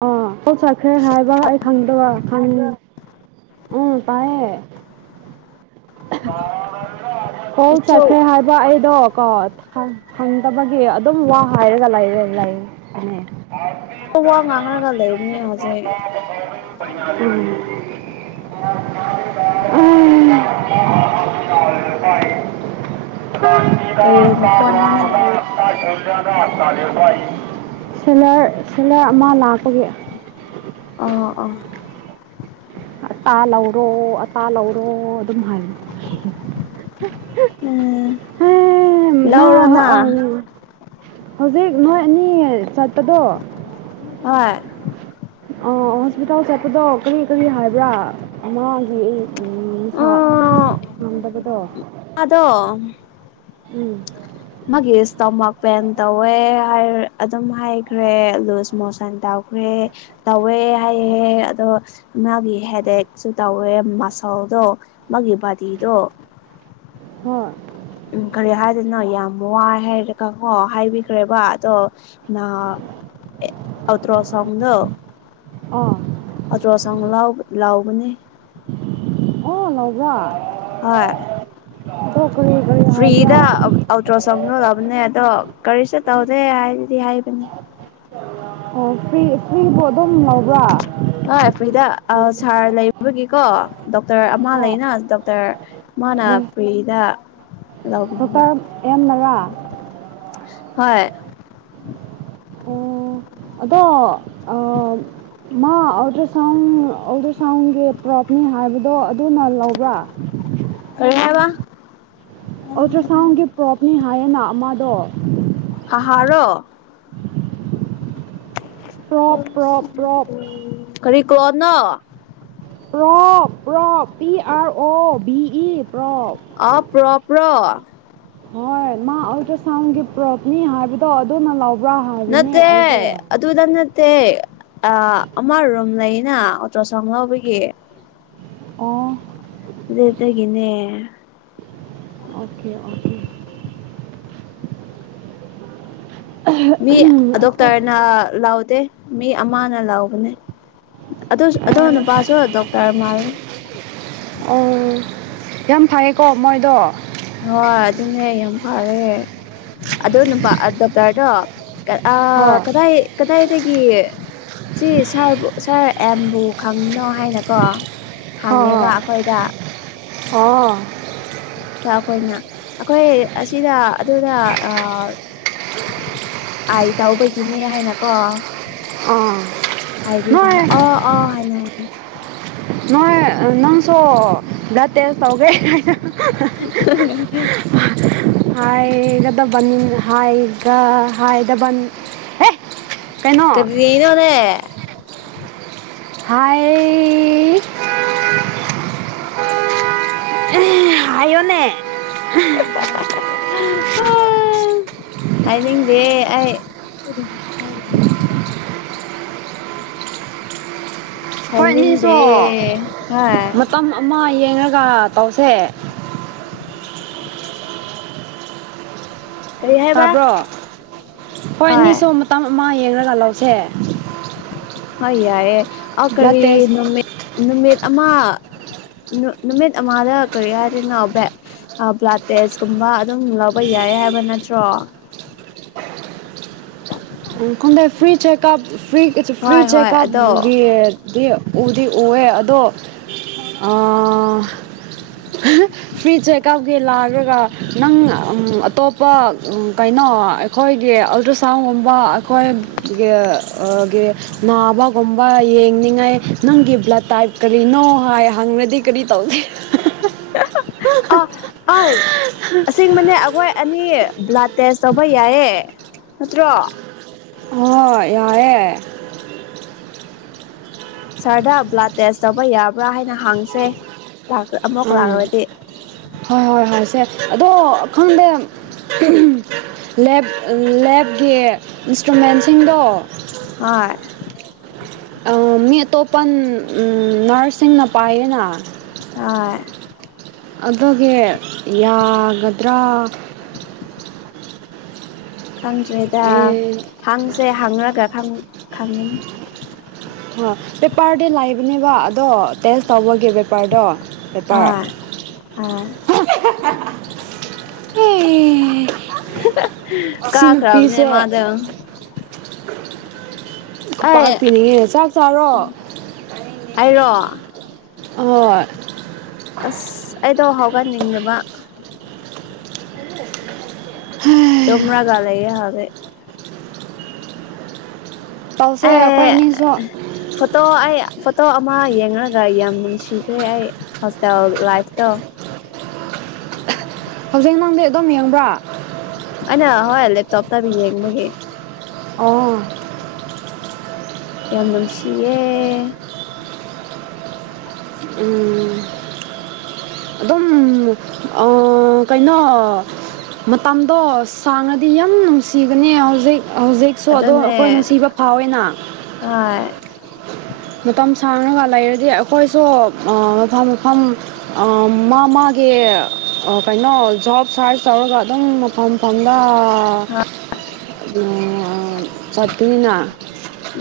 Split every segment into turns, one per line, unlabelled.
ꯑꯣ ꯄꯣꯠ ꯆꯠꯈ꯭ꯔꯦ ꯍꯥꯏꯕ ꯑꯩ ꯈꯪꯗꯕ ꯈꯪ ꯎꯝ ꯇꯥꯏꯌꯦ ꯐꯧ
ꯑꯩꯁꯨ
ꯆꯠꯈ꯭ꯔꯦ ꯍꯥꯏꯕ ꯑꯩꯗꯣ ꯀꯣ ꯐꯪ ꯐꯪꯗꯕꯒꯤ ꯑꯗꯨꯝ ꯋꯥ ꯍꯥꯏꯔꯒ ꯂꯩꯔꯦ ꯂꯩꯕꯅꯦ
ꯎ ꯋꯥ ꯉꯥꯡꯔꯒ ꯂꯩꯕꯅꯦ ꯍꯧꯖꯤꯛ
[unintelligible] [unintelligible]
[unintelligible]
[unintelligible] [unintelligible] ꯁꯤꯂꯔ
ꯃꯈꯣꯟꯅꯣꯅꯦ
ꯁꯤꯂꯔ ꯑꯃ ꯂꯥꯛꯄꯒꯤ
ꯑꯥ ꯑꯥ
ꯑꯇꯥ ꯂꯧꯔꯣ ꯑꯇꯥ ꯂꯧꯔꯣ ꯑꯗꯨꯝ ꯍꯥꯏꯕꯅꯦ
ꯑꯥ
ꯅꯪ
ꯂꯧꯔꯣꯅꯥ
ꯑꯪ ꯍꯧꯖꯤꯛ ꯅꯣꯏ ꯑꯅꯤ ꯆꯠꯄꯗꯣ
[unintelligible]
ꯑꯣ ꯍꯣꯁꯄꯤꯇꯥꯜ ꯆꯠꯄꯗꯣ ꯀꯔꯤ ꯀꯔꯤ ꯍꯥꯏꯕ꯭ꯔꯥ ꯃꯥꯒꯤ ꯎꯝ ꯃꯁꯥ
ꯎꯝ
ꯉꯝꯗꯕꯗꯣ
[unintelligible]
ꯎꯝ
ꯃꯥꯒꯤ ꯁ꯭ꯇꯣꯃꯥꯛ ꯄꯦꯟ ꯇꯧꯋꯦ ꯍꯥꯏꯔꯦ ꯑꯗꯨꯝ ꯍꯥꯏꯈ꯭ꯔꯦ ꯂꯨꯁ ꯁꯃꯣꯜꯁꯟ ꯇꯧꯈ꯭ꯔꯦ ꯇꯧꯋꯦ ꯍꯥꯏꯌꯦ ꯑꯗꯣ ꯃꯥꯒꯤ ꯍꯦꯗꯦꯛꯁꯨ ꯇꯧꯋꯦ ꯃꯁꯜꯗꯣ ꯃꯥꯒꯤ ꯕꯥꯗꯤꯗꯣ
ꯍꯣꯏ
ꯎꯝ ꯀꯔꯤ ꯍꯥꯏꯗꯅꯣ ꯌꯥꯝ ꯋꯥꯏ ꯍꯥꯏꯔꯒꯀꯣ ꯍꯥꯏꯕꯤꯈ꯭ꯔꯦꯕ ꯑꯗꯣ ꯅꯥ ꯑꯦ ꯑꯜꯇ꯭ꯔꯥꯁꯥꯎꯟꯗꯣ
ꯑꯥ
ꯑꯜꯇ꯭ꯔꯁꯥꯎꯟ ꯂꯥꯎ ꯂꯧꯕꯅꯦ
ꯑꯣ ꯂꯧꯕ꯭ꯔꯥ
ꯍꯣꯏ
ꯑꯗꯣ ꯀꯔꯤ ꯀꯔꯤ ꯍꯥꯏꯕ꯭ꯔꯥ
ꯐ꯭ꯔꯤꯗ ꯑꯜꯇ꯭ꯔꯁꯥꯎꯟ ꯂꯧꯂꯕꯅꯦ ꯑꯗꯣ ꯀꯔꯤꯁꯨ ꯇꯧꯗꯦ ꯍꯥꯏꯗꯤ ꯍꯥꯏꯕꯅꯦ
ꯑꯣ ꯐꯔꯤ ꯐ꯭ꯔꯤꯕꯨ ꯑꯗꯨꯝ ꯂꯧꯕ꯭ꯔꯥ
ꯍꯣꯏ ꯐ꯭ꯔꯤꯗ ꯑ ꯁꯥꯔ ꯂꯩꯕꯒꯤꯀꯣ ꯗꯣꯛꯇꯔ ꯑꯃ
ꯍꯣꯏ
ꯂꯩꯅ ꯗꯣꯛꯇꯔ ꯃꯥꯅ
ꯃꯣꯏ
ꯐ꯭ꯔꯤꯗ ꯂꯧꯕꯤꯕ
ꯗꯣꯛꯇꯔ ꯑꯦꯝꯃꯔꯥ
ꯍꯣꯏ
ꯑꯣ ꯑꯗꯣ ꯑ ꯃꯥ ꯑꯜꯗ꯭ꯔꯥꯁꯥꯎꯟ ꯑꯣꯗꯔ ꯁꯥꯎꯟꯒꯤ ꯄꯨꯔꯛꯀꯅꯤ ꯍꯥꯏꯕꯗꯣ ꯑꯗꯨꯅ ꯂꯧꯕ꯭ꯔꯥ
ꯀꯩ ꯍꯥꯏꯕ
ꯑꯜꯇ꯭ꯔꯥꯁꯥꯎꯟꯒꯤ ꯄꯣꯔꯛꯀꯅꯤ ꯍꯥꯏꯌꯦꯅ ꯑꯃꯗꯣ
ꯑꯍꯥꯔꯣ
ꯄ꯭ꯔꯣꯞ ꯄ꯭ꯔꯣꯞ ꯄ꯭ꯔꯣꯞ
[unintelligible] ꯀꯔꯤ ꯀꯣꯟꯅꯣ
probe probe P R O B E probe
ꯑ ꯄ꯭ꯔꯣꯞ ꯄ꯭ꯔꯣ
ꯍꯣꯏ ꯃꯥ ꯑꯜꯇ꯭ꯔꯁꯥꯎꯟꯒꯤ ꯄ꯭ꯔꯣꯞꯅꯤ ꯍꯥꯏꯕꯗꯣ ꯑꯗꯨꯅ ꯂꯧꯕ꯭ꯔꯥ ꯍꯥꯏꯕꯅꯦ
ꯅꯠꯇꯦ
ꯑꯩꯗꯤ
ꯑꯗꯨꯗ ꯅꯠꯇꯦ ꯑ ꯑꯃ ꯔꯨꯝ ꯂꯩꯅ ꯑꯜꯇ꯭ꯔꯥꯁꯥꯎꯟ ꯂꯧꯕꯒꯤ
ꯑꯣ
ꯑꯗꯨꯗꯒꯤꯅꯦ
ꯑꯣꯀꯦ ꯑꯣꯀꯦ
ꯃꯤ
ꯑꯩꯈꯣꯏ
ꯗꯣꯛꯇꯔꯅ ꯂꯥꯎꯗꯦ ꯃꯤ ꯑꯃꯅ ꯂꯥꯎꯕꯅꯦ ꯑꯗꯨꯁꯨ ꯑꯗꯨ
ꯑꯦ
ꯅꯨꯄꯥꯁꯨ ꯗꯣꯛꯇꯔ ꯃꯥꯜꯂ‌ꯦ
ꯑꯣ ꯌꯥꯝ ꯐꯩꯌ‌ꯦꯀꯣ ꯃꯣꯏꯗꯣ
ꯍꯣꯏ ꯑꯗꯨꯅꯦ ꯌꯥꯝ ꯐꯔꯦ ꯑꯗꯣ ꯅꯨꯄꯥ ꯗꯣꯛꯇꯔꯗꯣ ꯑ
ꯍꯣꯏ
ꯀꯗꯥꯏ ꯀꯗꯥꯏꯗꯒꯤ ꯁꯤ ꯁꯥꯔꯕꯨ ꯁꯥꯔ ꯑꯦꯝꯕꯨ ꯈꯪꯕꯅꯣ ꯍꯥꯏꯅ ꯀꯣ
ꯍꯣꯏ
ꯍꯪꯉꯦꯕ
ꯍꯣꯏ
ꯑꯩꯈꯣꯏꯗ
ꯑꯣ
ꯑꯩꯈꯣꯏꯅ ꯑꯩꯈꯣꯏ ꯑꯁꯤꯗ ꯑꯗꯨꯗ ꯑꯥ ꯑꯥꯏ ꯇꯧꯕꯒꯤꯅꯦ ꯍꯥꯏꯅꯀꯣ
ꯑꯥ ꯅꯣꯏ
ꯍꯥꯏꯕꯤꯕꯅ ꯑꯣ ꯑꯣ ꯍꯥꯏꯅ ꯍꯥꯏꯅꯦ
ꯅꯣꯏ ꯅꯪꯁꯨ ꯕ꯭ꯂꯠ ꯇ‌ꯦꯖ ꯇꯧꯒ‌ꯦ ꯍꯥꯏꯅ [unintelligible] ꯍꯥꯏꯒꯗꯕꯅꯤ ꯍꯥꯏꯒ ꯍꯥꯏꯗꯕꯅꯤ ꯑꯦ ꯀꯩꯅꯣ
ꯀ꯭ꯔꯤꯅ‌ꯣꯅ‌ꯦ
ꯍꯥꯏ ꯍꯥꯏꯌꯣꯅꯦ
[unintelligible] ꯍꯥꯏꯅꯤꯡꯗꯦ ꯑꯩ
ꯍꯣꯏ ꯑꯅꯤꯁꯨ
ꯍꯥꯏꯅꯤꯡꯗꯦ ꯍꯥꯏ
ꯃꯇꯝ ꯑꯃ ꯌꯦꯡꯉꯒ ꯇꯧꯁꯦ
[inaudible] ꯀꯔꯤ ꯍꯥꯏꯕ
ꯇꯥꯕ꯭ꯔꯣ
ꯍꯣꯏ
ꯈ‌ꯣꯏꯅꯤꯁꯨ ꯃꯇꯝ ꯑꯃ ꯌꯦꯡꯉꯒ ꯂꯧꯁꯦ
ꯍꯣꯏ ꯌꯥꯏꯌ‌ꯦ ꯑ
ꯕ꯭ꯂꯠ
ꯀꯔꯤ
ꯇꯦꯁ
ꯅꯨꯃꯤꯠ ꯅꯨꯃꯤꯠ ꯑꯃ ꯅꯨꯃꯤꯠ ꯑꯃꯗ ꯀꯔꯤ ꯍꯥꯏꯗ‌ꯣꯏꯅ‌ꯣ ꯕ‌ꯦꯠ ꯕ꯭ꯂꯠꯗ ꯇꯦꯁꯀꯨꯝꯕ ꯑꯗꯨꯝ ꯂꯧꯕ ꯌꯥꯏ ꯍꯥꯏꯕ ꯅꯠꯇ꯭ꯔꯣ
ꯈꯪꯗ‌ꯦ ꯐ꯭ꯔꯤ ꯆꯦꯀꯞ ꯐꯔꯤ ꯐ꯭ꯔꯤ
ꯍꯣꯏ ꯍꯣꯏ ꯑꯗꯣ
ꯆꯦꯀꯞꯀꯤ ꯎꯗꯤ ꯎꯋꯦ ꯑꯗꯣ ꯐ꯭ꯔꯤ ꯆꯦꯛꯑꯞꯒꯤ ꯂꯥꯛꯔꯒ ꯅꯪ ꯑꯇꯣꯞꯄ ꯀꯩꯅꯣ ꯑꯩꯈꯣꯏꯒꯤ ꯑꯜꯇ꯭ꯔ ꯁꯥꯎꯟꯒꯨꯝꯕ ꯑꯩꯈꯣꯏ ꯅꯥꯕꯒꯨꯝꯕ ꯌꯦꯡꯅꯤꯡꯉꯥꯏ ꯅꯪꯒꯤ ꯕ꯭ꯂꯠ ꯇꯥꯏꯞ ꯀꯔꯤꯅꯣ ꯍꯥꯏ ꯍꯪꯔꯗꯤ ꯀꯔꯤ ꯇꯧꯅꯤ
[unintelligible] ꯑꯁꯦꯡꯕꯅꯦ ꯑꯩꯈꯣꯏ ꯑꯅꯤ ꯕ꯭ꯂꯥꯠ ꯇꯦꯁ ꯇꯧꯕ ꯌꯥꯏꯌꯦ ꯅꯠꯇ꯭ꯔꯣ
ꯍ‌ꯣꯏ ꯌꯥꯏꯌ‌ꯦ
ꯁꯥꯔꯗ ꯕ꯭ꯂꯥꯠ ꯇꯦꯁ ꯇꯧꯕ ꯌꯥꯕ꯭ꯔꯥ ꯍꯥꯏꯅ ꯍꯪꯁꯦ ꯑꯃꯨꯛ
ꯎꯝ
ꯂꯥꯛ꯭ꯔꯗꯤ
ꯍꯣꯏ ꯍꯣꯏ ꯍꯪꯁꯦ ꯑꯗꯣ ꯈꯪꯗꯦ ꯂꯦꯞ ꯂ‌ꯦꯞꯀꯤ ꯏꯟꯁꯇ꯭ꯔꯨꯃꯦꯟꯁꯤꯡꯗꯣ
ꯍꯣꯏ
ꯃꯤ ꯑꯇꯣꯞꯄꯟ ꯅꯔꯁꯁꯤꯡꯅ ꯄꯥꯏꯌꯦꯅ
ꯍ‌ꯣꯏ
ꯑꯗꯨꯒꯤ ꯌꯥꯒꯗ꯭ꯔꯥ
ꯈꯪꯗ꯭ꯔꯦꯗ
ꯑꯩ
ꯍꯪꯁꯦ ꯍꯪꯔꯒ ꯈꯪ ꯈꯪꯉꯅꯤ
ꯄꯦꯄꯔꯗꯤ ꯂꯩꯕꯅꯦꯕ ꯑꯗꯣ ꯇꯦꯁ ꯇꯧꯕꯒꯤ ꯄꯦꯄꯔꯗꯣ ꯄꯦꯄꯔ
[unintelligible]
[unintelligible]
ꯀꯥ
ꯁꯤ
ꯈꯔꯕꯅꯦ
ꯅꯨꯄꯤꯁꯦ
ꯃꯥꯗ‌ꯣ
ꯈꯨꯄꯥꯛ
ꯑꯩ
ꯄꯤꯅꯤꯡꯉꯦ ꯆꯥꯛ ꯆꯥꯔꯣ
ꯑꯩꯔꯣ
ꯍꯣꯏ
ꯑꯁ ꯑꯩꯗꯣ ꯍꯧꯒꯠꯅꯤꯡꯗꯕ
ꯍꯥꯝ
[unintelligible] ꯂꯩꯌꯦ ꯍꯧꯖꯤꯛ
ꯇꯧꯁꯦ ꯑꯩꯈꯣꯏ
ꯑꯦ
ꯑꯅꯤꯁꯨ꯫
ꯐꯣꯇꯣ ꯑꯩ ꯐꯣꯇꯣ ꯑꯃ ꯌꯦꯡꯔꯒ ꯌꯥꯝ ꯅꯨꯡꯁꯤꯈ꯭ꯔꯦ ꯑꯩ ꯍꯣꯁꯇꯦꯜ ꯂꯥꯏꯐꯇꯣ꯫
ꯍꯧꯖꯤꯛ ꯅꯪꯗꯤ ꯑꯗꯨꯝ ꯌꯦꯡꯕ꯭ꯔꯥ?
ꯑꯩꯅ ꯍꯣꯏ ꯂꯦꯞꯇꯣꯞꯇꯕꯨ ꯌꯦꯡꯕꯒꯤ꯫
ꯑꯣ
ꯌꯥꯝ ꯅꯨꯡꯁꯤꯌꯦ꯫
ꯎꯝ ꯑꯗꯨꯝ ꯑ ꯀꯩꯅꯣ ꯃꯇꯝꯗꯣ ꯁꯥꯡꯉꯗꯤ ꯌꯥꯝ ꯅꯨꯡꯁꯤꯕꯅꯦ ꯍꯧꯖꯤꯛ꯫ ꯍꯧꯖꯤꯛꯁꯨ ꯑꯗꯣ
ꯑꯗꯨꯅꯦ
ꯑꯩꯈꯣꯏ ꯅꯨꯡꯁꯤꯕ ꯐꯥꯎꯋꯦꯅ꯫
ꯍꯣꯏ
ꯃꯇꯝ ꯁꯥꯡꯔꯒ ꯂꯩꯔꯗꯤ ꯑꯩꯈꯣꯏꯁꯨ ꯃꯐꯝ ꯃꯐꯝ ꯑꯝ ꯃꯥ ꯃꯥꯒꯤ ꯀꯩꯅꯣ ꯖꯣꯕ ꯁꯥꯔꯁ ꯇꯧꯔꯒ ꯑꯗꯨꯝ [unintelligible]
[inaudible]
[unintelligible]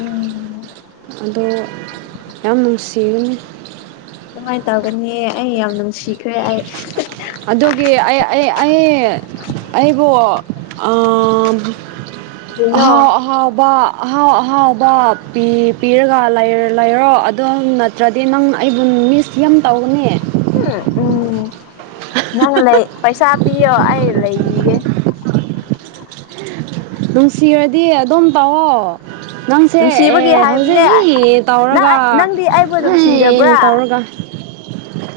ꯎꯝ
ꯑꯗꯣ ꯌꯥꯝ ꯅꯨꯡꯁꯤꯒꯅꯤ꯫
ꯑꯗꯨꯃꯥꯏꯅ ꯇꯧꯒꯅꯤ ꯑꯩ ꯌꯥꯝ ꯅꯨꯡꯁꯤꯈ꯭ꯔꯦ ꯑꯩ꯫
ꯑꯗꯨꯒꯤ ꯑꯩ ꯑꯩ꯫ ꯑꯩꯕꯨ ꯑ-
ꯀꯔꯤꯅꯣ
ꯑꯍꯥꯎ-ꯑꯍꯥꯎꯕ ꯑꯍꯥꯎ ꯑꯍꯥꯎꯕ ꯄꯤ- ꯄꯤꯔꯒ ꯂꯩꯔꯣ ꯑꯗꯣꯝꯅ ꯅꯠꯇ꯭ꯔꯗꯤ ꯅꯪ ꯑꯩꯕꯨ ꯃꯤꯁ ꯌꯥꯝ ꯇꯧꯒꯅꯤ꯫
ꯍꯨꯝ ꯎꯝ ꯅꯪ ꯂꯩ ꯄꯩꯁꯥ ꯄꯤꯌꯣ ꯑꯩ ꯂꯩꯕꯤꯒꯦ꯫
ꯅꯨꯡꯁꯤꯔꯗꯤ ꯑꯗꯨꯝ ꯇꯧꯑꯣ꯫ ꯅꯪꯁꯦ ꯑꯦ
ꯅꯨꯡꯁꯤꯕꯒꯤ
ꯍꯧꯖꯤꯛ
ꯍꯥꯏꯕꯅꯦ
ꯍꯤ
ꯅꯪ
ꯇꯧꯔꯒ
ꯅꯪꯗꯤ ꯑꯩꯕꯨ
ꯑꯦ
ꯅꯨꯡꯁꯤꯗꯕ꯭ꯔꯥ
ꯇꯧꯔꯒ
[inaudible]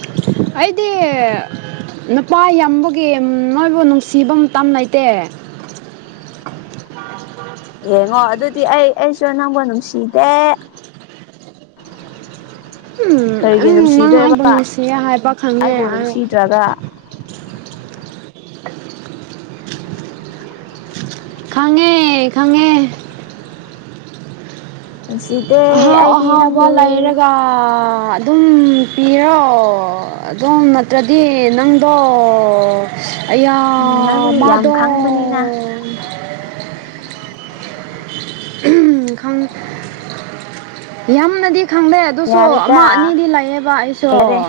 ꯑꯩꯗꯤ ꯅꯨꯄꯥ ꯌꯥꯝꯕꯒꯤ ꯃꯣꯏꯕꯨ ꯅꯨꯡꯁꯤꯕ ꯃꯇꯝ ꯂꯩꯇꯦ꯫ [inaudible]
ꯌꯦꯡꯉꯣ ꯑꯗꯨꯗꯤ ꯑꯩ ꯑꯩꯁꯨ ꯅꯪꯕꯨ ꯅꯨꯡꯁꯤꯗꯦ꯫
ꯎꯝ
ꯀꯔꯤꯒꯤ
ꯑꯩ ꯅꯪ
ꯅꯨꯡꯁꯤꯗꯣꯏꯕ
ꯑꯩꯕꯨ ꯅꯨꯡꯁꯤ ꯍꯥꯏꯕ ꯈꯪꯉꯦ꯫
ꯖꯒꯥ꯫
ꯈꯪꯉꯦ- ꯈꯪꯉꯦ
[unintelligible]
ꯑꯍꯥꯎ-
ꯑꯩꯗꯤ
ꯑꯍꯥꯎꯕ
ꯅꯪꯕꯨ
ꯂꯩꯔꯒ ꯑꯗꯨꯝ ꯄꯤꯔꯣ ꯑꯗꯨꯝ ꯅꯠꯇ꯭ꯔꯗꯤ ꯅꯪꯗꯣ ꯑꯌꯥ
ꯎꯝ ꯅꯪꯗꯤ ꯌꯥꯝ
ꯃꯥꯗꯣ꯫
ꯈꯪꯕꯅꯤꯅ
ꯎꯝ ꯈꯪ- ꯌꯥꯝꯅꯗꯤ ꯈꯪꯪꯗꯦ꯫ ꯑꯗꯨꯁꯨ ꯑꯃ
ꯌꯥꯔꯦꯗ
ꯑꯅꯤꯗꯤ ꯂꯩꯌꯦꯕ ꯑꯩꯁꯨ꯫
ꯌꯥꯔꯦ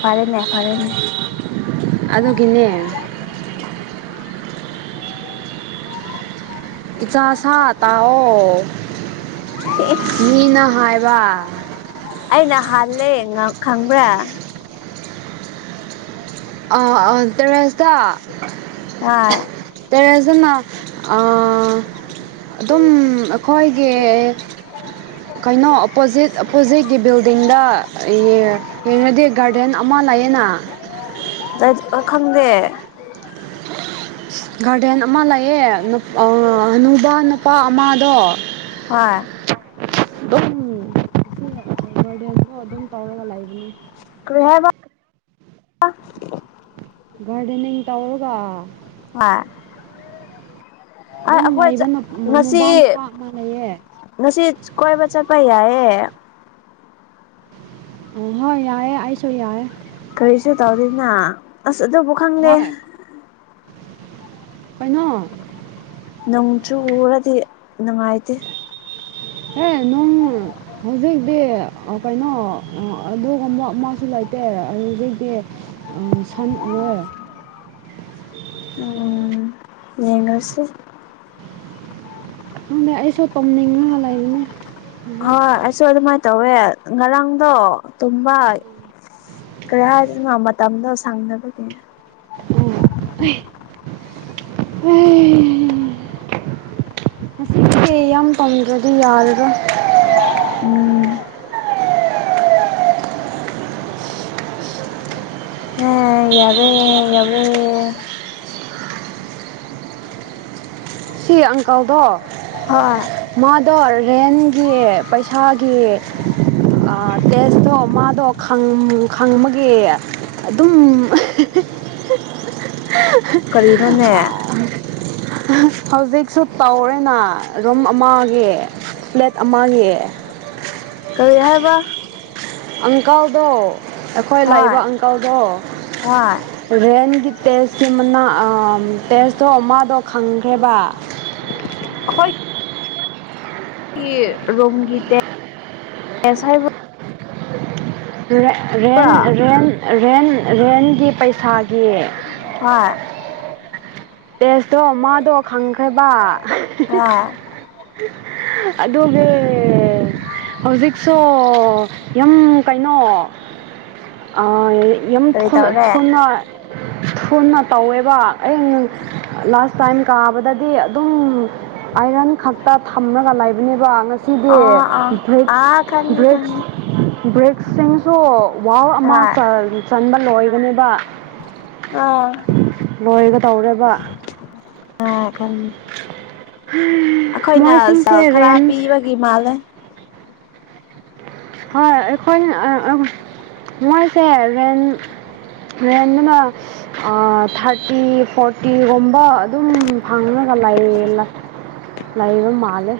ꯐꯔꯦꯅꯦ ꯐꯔꯦꯅꯦ꯫
ꯑꯗꯨꯒꯤꯅꯦ ꯏꯆꯥ ꯁꯥ ꯇꯥꯎꯑꯣ ꯃꯤꯅ ꯍꯥꯏꯕ꯫
ꯑꯩꯅ ꯍꯥꯜꯂꯦ ꯉꯥꯛ-ꯈꯪꯕ꯭ꯔꯥ
ꯑ ꯑ ꯇꯦꯔꯁꯇ
ꯍꯥꯏ
ꯇꯦꯔꯦꯁꯇ ꯅ ꯑ ꯑꯗꯨꯝ ꯑꯩꯈꯣꯏꯒꯤ ꯀꯩꯅꯣ ꯑꯣꯄꯣꯖꯤꯠ ꯑꯣꯞꯄꯣꯖꯤꯠꯀꯤ ꯕꯤꯜꯗꯤꯡꯗ ꯌꯦꯡꯉꯗꯤ ꯒꯥꯔꯗꯦꯟ ꯑꯃ ꯂꯩꯑꯦꯅ
[unintelligible] ꯑꯥ ꯈꯪꯗꯦ
ꯒꯥꯔꯗꯦꯟ ꯑꯃ ꯂꯩꯌꯦ ꯅꯨꯄꯥ ꯅꯨꯡꯗꯥꯡ ꯅꯨꯄꯥ ꯑꯃꯗꯣ
ꯍꯣꯏ
ꯑꯗꯨꯝ [unintelligible] ꯒꯥꯔꯗꯦꯟꯗꯣ ꯑꯗꯨꯝ ꯇꯧꯔꯒ ꯂꯩꯥꯛꯕꯅꯦ
ꯀꯔꯤ ꯍꯥꯏꯕ
ꯒꯥꯔꯗꯦꯟꯅꯤꯡ ꯇꯧꯔꯒ
ꯍꫭꯏ
ꯑꯗꯨꯝ ꯂꯩꯕ
ꯉꯁꯤ
ꯅꯨꯄꯥ ꯅꯨꯄꯥ ꯑꯃ ꯂꯩꯌꯦ
ꯉꯁꯤ ꯀꯣꯏꯕ ꯆꯠꯄ ꯌꯥꯏꯌꯦ
ꯎꯝ ꯍꯣꯏ ꯌꯥꯏꯑꯦ ꯑꯩꯁꯨ ꯌꯥꯏꯑꯦ
ꯀꯔꯤꯁꯨ ꯇꯧꯗꯦꯅ ꯑꯁ ꯑꯗꯨꯕꯨ ꯈꯪꯗꯦ
ꯍꫭꯏ ꯀꯩꯅꯣ
ꯅꯣꯡꯆꯨꯔꯗꯤ ꯅꯨꯡꯉꯥꯏꯇꯦ
ꯍꯦ ꯅꯨꯡ ꯍꯧꯖꯤꯛꯇꯤ ꯀꯩꯅꯣ ꯑꯗꯨꯒꯕ ꯑꯃꯁꯨ ꯂꯩꯇꯦ ꯍꯧꯖꯤꯛꯇꯤ ꯑꯥ ꯁꯥꯟ ꯑꯣꯌꯦ
ꯎꯝ꯫ ꯌꯦꯡꯅꯁꯤ
ꯈꯪꯗꯦ ꯑꯩꯁꯨ ꯇꯨꯝꯅꯤꯡꯉꯒ ꯂꯩꯕꯅꯤ
ꯍꯣꯏ ꯑꯩꯁꯨ ꯑꯗꯨꯃꯥꯏꯅ ꯇꯧꯋꯦ ꯉꯔꯥꯡꯗꯣ ꯇꯨꯝꯕ ꯀꯔꯤ ꯍꯥꯏꯁꯤꯅꯣ ꯃꯇꯝꯗꯣ ꯁꯪꯗꯕꯒꯤ
ꯑꯦ [unintelligible] ꯉꯁꯤꯁꯦ ꯌꯥꯝ ꯄꯥꯝꯗ꯭ꯔꯗꯤ ꯌꯥꯗ꯭ꯔꯣ
ꯎꯝ ꯑꯦ ꯌꯥꯔꯦ ꯌꯥꯎꯔꯦ
ꯁꯤ ꯑꯪꯀꯜꯗꯣ
ꯍꯣꯏ
ꯃꯥꯗꯣ ꯔꯦꯟꯒꯤ ꯄꯩꯁꯥꯒꯤ ꯑꯥ ꯇꯦꯁꯇꯣ ꯃꯥꯗꯣ ꯈꯪꯃꯒꯦ ꯑꯗꯨꯝ
ꯀꯔꯤꯅꯣꯅꯦ
ꯍꯧꯖꯤꯛꯁꯨ ꯇꯧꯔꯦꯅ ꯔꯨꯝ ꯑꯃꯒꯤ ꯐ꯭ꯂꯦꯠ ꯑꯃꯒꯤ
ꯀꯔꯤ ꯍꯥꯏꯕ
ꯑꯪꯀꯜꯗꯣ ꯑꯩꯈꯣꯏ
ꯍꯣꯏ
ꯂꯩꯕ ꯑꯪꯀꯜꯗꯣ
ꯍꯣꯏ
ꯔꯦꯟꯒꯤ ꯇꯦꯁꯀꯤ ꯃꯅꯥ ꯇꯦꯁꯇꯣ ꯃꯥꯗꯦ ꯈꯪꯈ꯭ꯔꯦꯕ
ꯁꯤꯒꯤ ꯔꯨꯝꯒꯤ ꯇꯦꯁ ꯍꯥꯏꯕꯔꫭ
ꯔꯦꯟ
ꯍꯣꯏ
ꯔꯦꯟ ꯔꯦꯟ ꯔꯦꯟꯒꯤ ꯄꯩꯁꯥꯒꯤ
ꯍꯣꯏ
ꯇꯦꯁꯇꯣ ꯃꯥꯗꯣ ꯈꯪꯈ꯭ꯔꯦꯕ
ꯍꯣꯏ
ꯑꯗꯨꯒꯤ ꯍꯧꯖꯤꯛꯁꯨ ꯌꯥꯝ ꯀꯩꯅꯣ ꯑꯥ ꯌꯥꯝ
ꯀꯔꯤ ꯇꯧꯔꯦ
ꯊꯨꯅ ꯊꯨꯅ ꯇꯧꯋꯦꯕ ꯑꯩ ꯂꯥꯁ ꯇꯥꯏꯝ ꯀꯥꯕꯗꯗꯤ ꯑꯗꯨꯝ ꯑꯥꯏꯔꯟ ꯈꯛꯇ ꯊꯝꯂꯒ ꯂꯩꯕꯅꯦꯕ ꯉ ꯁꯤꯗꯤ
ꯑꯥ ꯑꯥ
ꯕ꯭ꯔꯦꯛꯁ
ꯑꯥ ꯈꯪꯉꯦ
ꯕ꯭ꯔꯦꯛꯁ
ꯈꯪꯉꯦ
ꯕ꯭ꯔꯦꯛ ꯁꯤꯡꯁꯨ ꯋꯥꯔ
ꯍꯣꯏ
ꯑꯃꯇꯥ ꯆꯟꯕ ꯂꯣꯏꯕꯅꯦꯕ
ꯑꯥ
ꯂꯣꯏꯒ ꯇꯧꯔꯦꯕ
ꯑꯥ ꯈꯥꯟ
ꯃꯣꯏꯁꯤꯡꯁꯦ ꯔꯦꯟ
ꯒꯤ ꯃꯥꯜꯂꯦ
ꯍꯣꯏ ꯑꯩꯈꯣꯏꯅ ꯑꯥ ꯑꯥ ꯃꯣꯏꯁꯦ ꯔꯦꯟꯠ ꯔꯦꯟ ꯑꯃꯥ ꯑꯥ ꯊꯥꯔꯇꯤ ꯐꯣꯔꯇꯤꯒꯨꯝꯕ ꯑꯗꯨꯝ ꯐꯪꯉꯒ ꯂꯩꯌꯦꯅ ꯂꯩꯕ ꯃꯥꯜꯂꯦ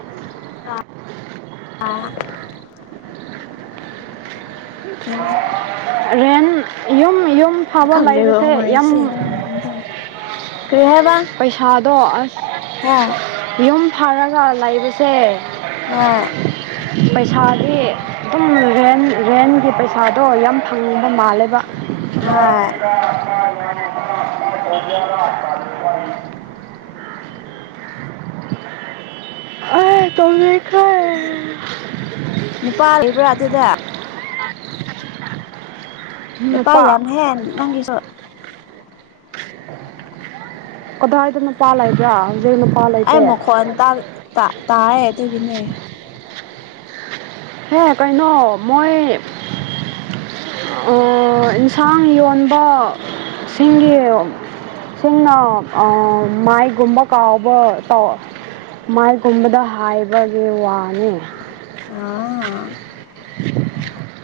ꯔꯦꯟꯠ ꯌꯨꯝ ꯌꯨꯝ ꯐꯕꯥ
ꯈꯪꯗ꯭ꯔꯦꯕ
ꯂꯩꯕꯁꯦ ꯌꯥꯝ
ꯍꯋꯥꯏꯁꯦ ꯀꯔꯤ ꯍꯥꯏꯕ
ꯄꯩꯁꯥꯗꯣ ꯑꯁ
ꯍꯣꯏ
ꯌꯨꯝ ꯐꯔꯒ ꯂꯩꯕꯁꯦ
[unintelligible]
ꯄꯩꯁꯥꯗꯤ ꯑꯗꯨꯝ ꯔꯦꯟ ꯔꯦꯟ ꯒꯤ ꯄꯩꯁꯥꯗꯣ ꯌꯥꯝ ꯐꯪꯕ ꯃꯥꯜꯂꯦꯕ
ꯍꯣꯏ
[unintelligible] ꯑꯩ [unintelligible]
ꯅꯨꯄꯥ ꯂꯩꯕ꯭ꯔꯥ ꯑꯗꯨꯗ
[unintelligible]
ꯅꯨꯄꯥꯥ ꯌꯥꯝꯃꯦꯍꯦ ꯅꯪꯒꯤꯁꯨ
ꯀꯗꯥꯏꯗ ꯅꯨꯄꯥ ꯂꯩꯕ꯭ꯔꯥ ꯍꯧꯖꯤꯛ ꯅꯨꯄꯥ ꯂꯩꯇꯦ
ꯐꯣꯟ [unintelligible] ꯇꯥ ꯇꯥꯏꯌꯦ ꯑꯗꯨꯒꯤꯅꯦ
ꯍꯦ ꯀꯩꯅꯣ ꯃꯣꯏ ꯑꯥ ꯏꯟꯁꯥꯡ ꯌꯣꯟꯕꯁꯤꯡꯒꯤ ꯁꯤꯡꯅ ꯑꯥ ꯃꯥꯏꯒꯨꯝꯕ ꯀꯥꯎꯕ ꯇꯧ ꯃꯥꯏꯒꯨꯝꯕꯗ ꯍꯥꯏꯕꯒꯤ ꯋꯥꯅꯦ
ꯑꯥ
[unintelligible]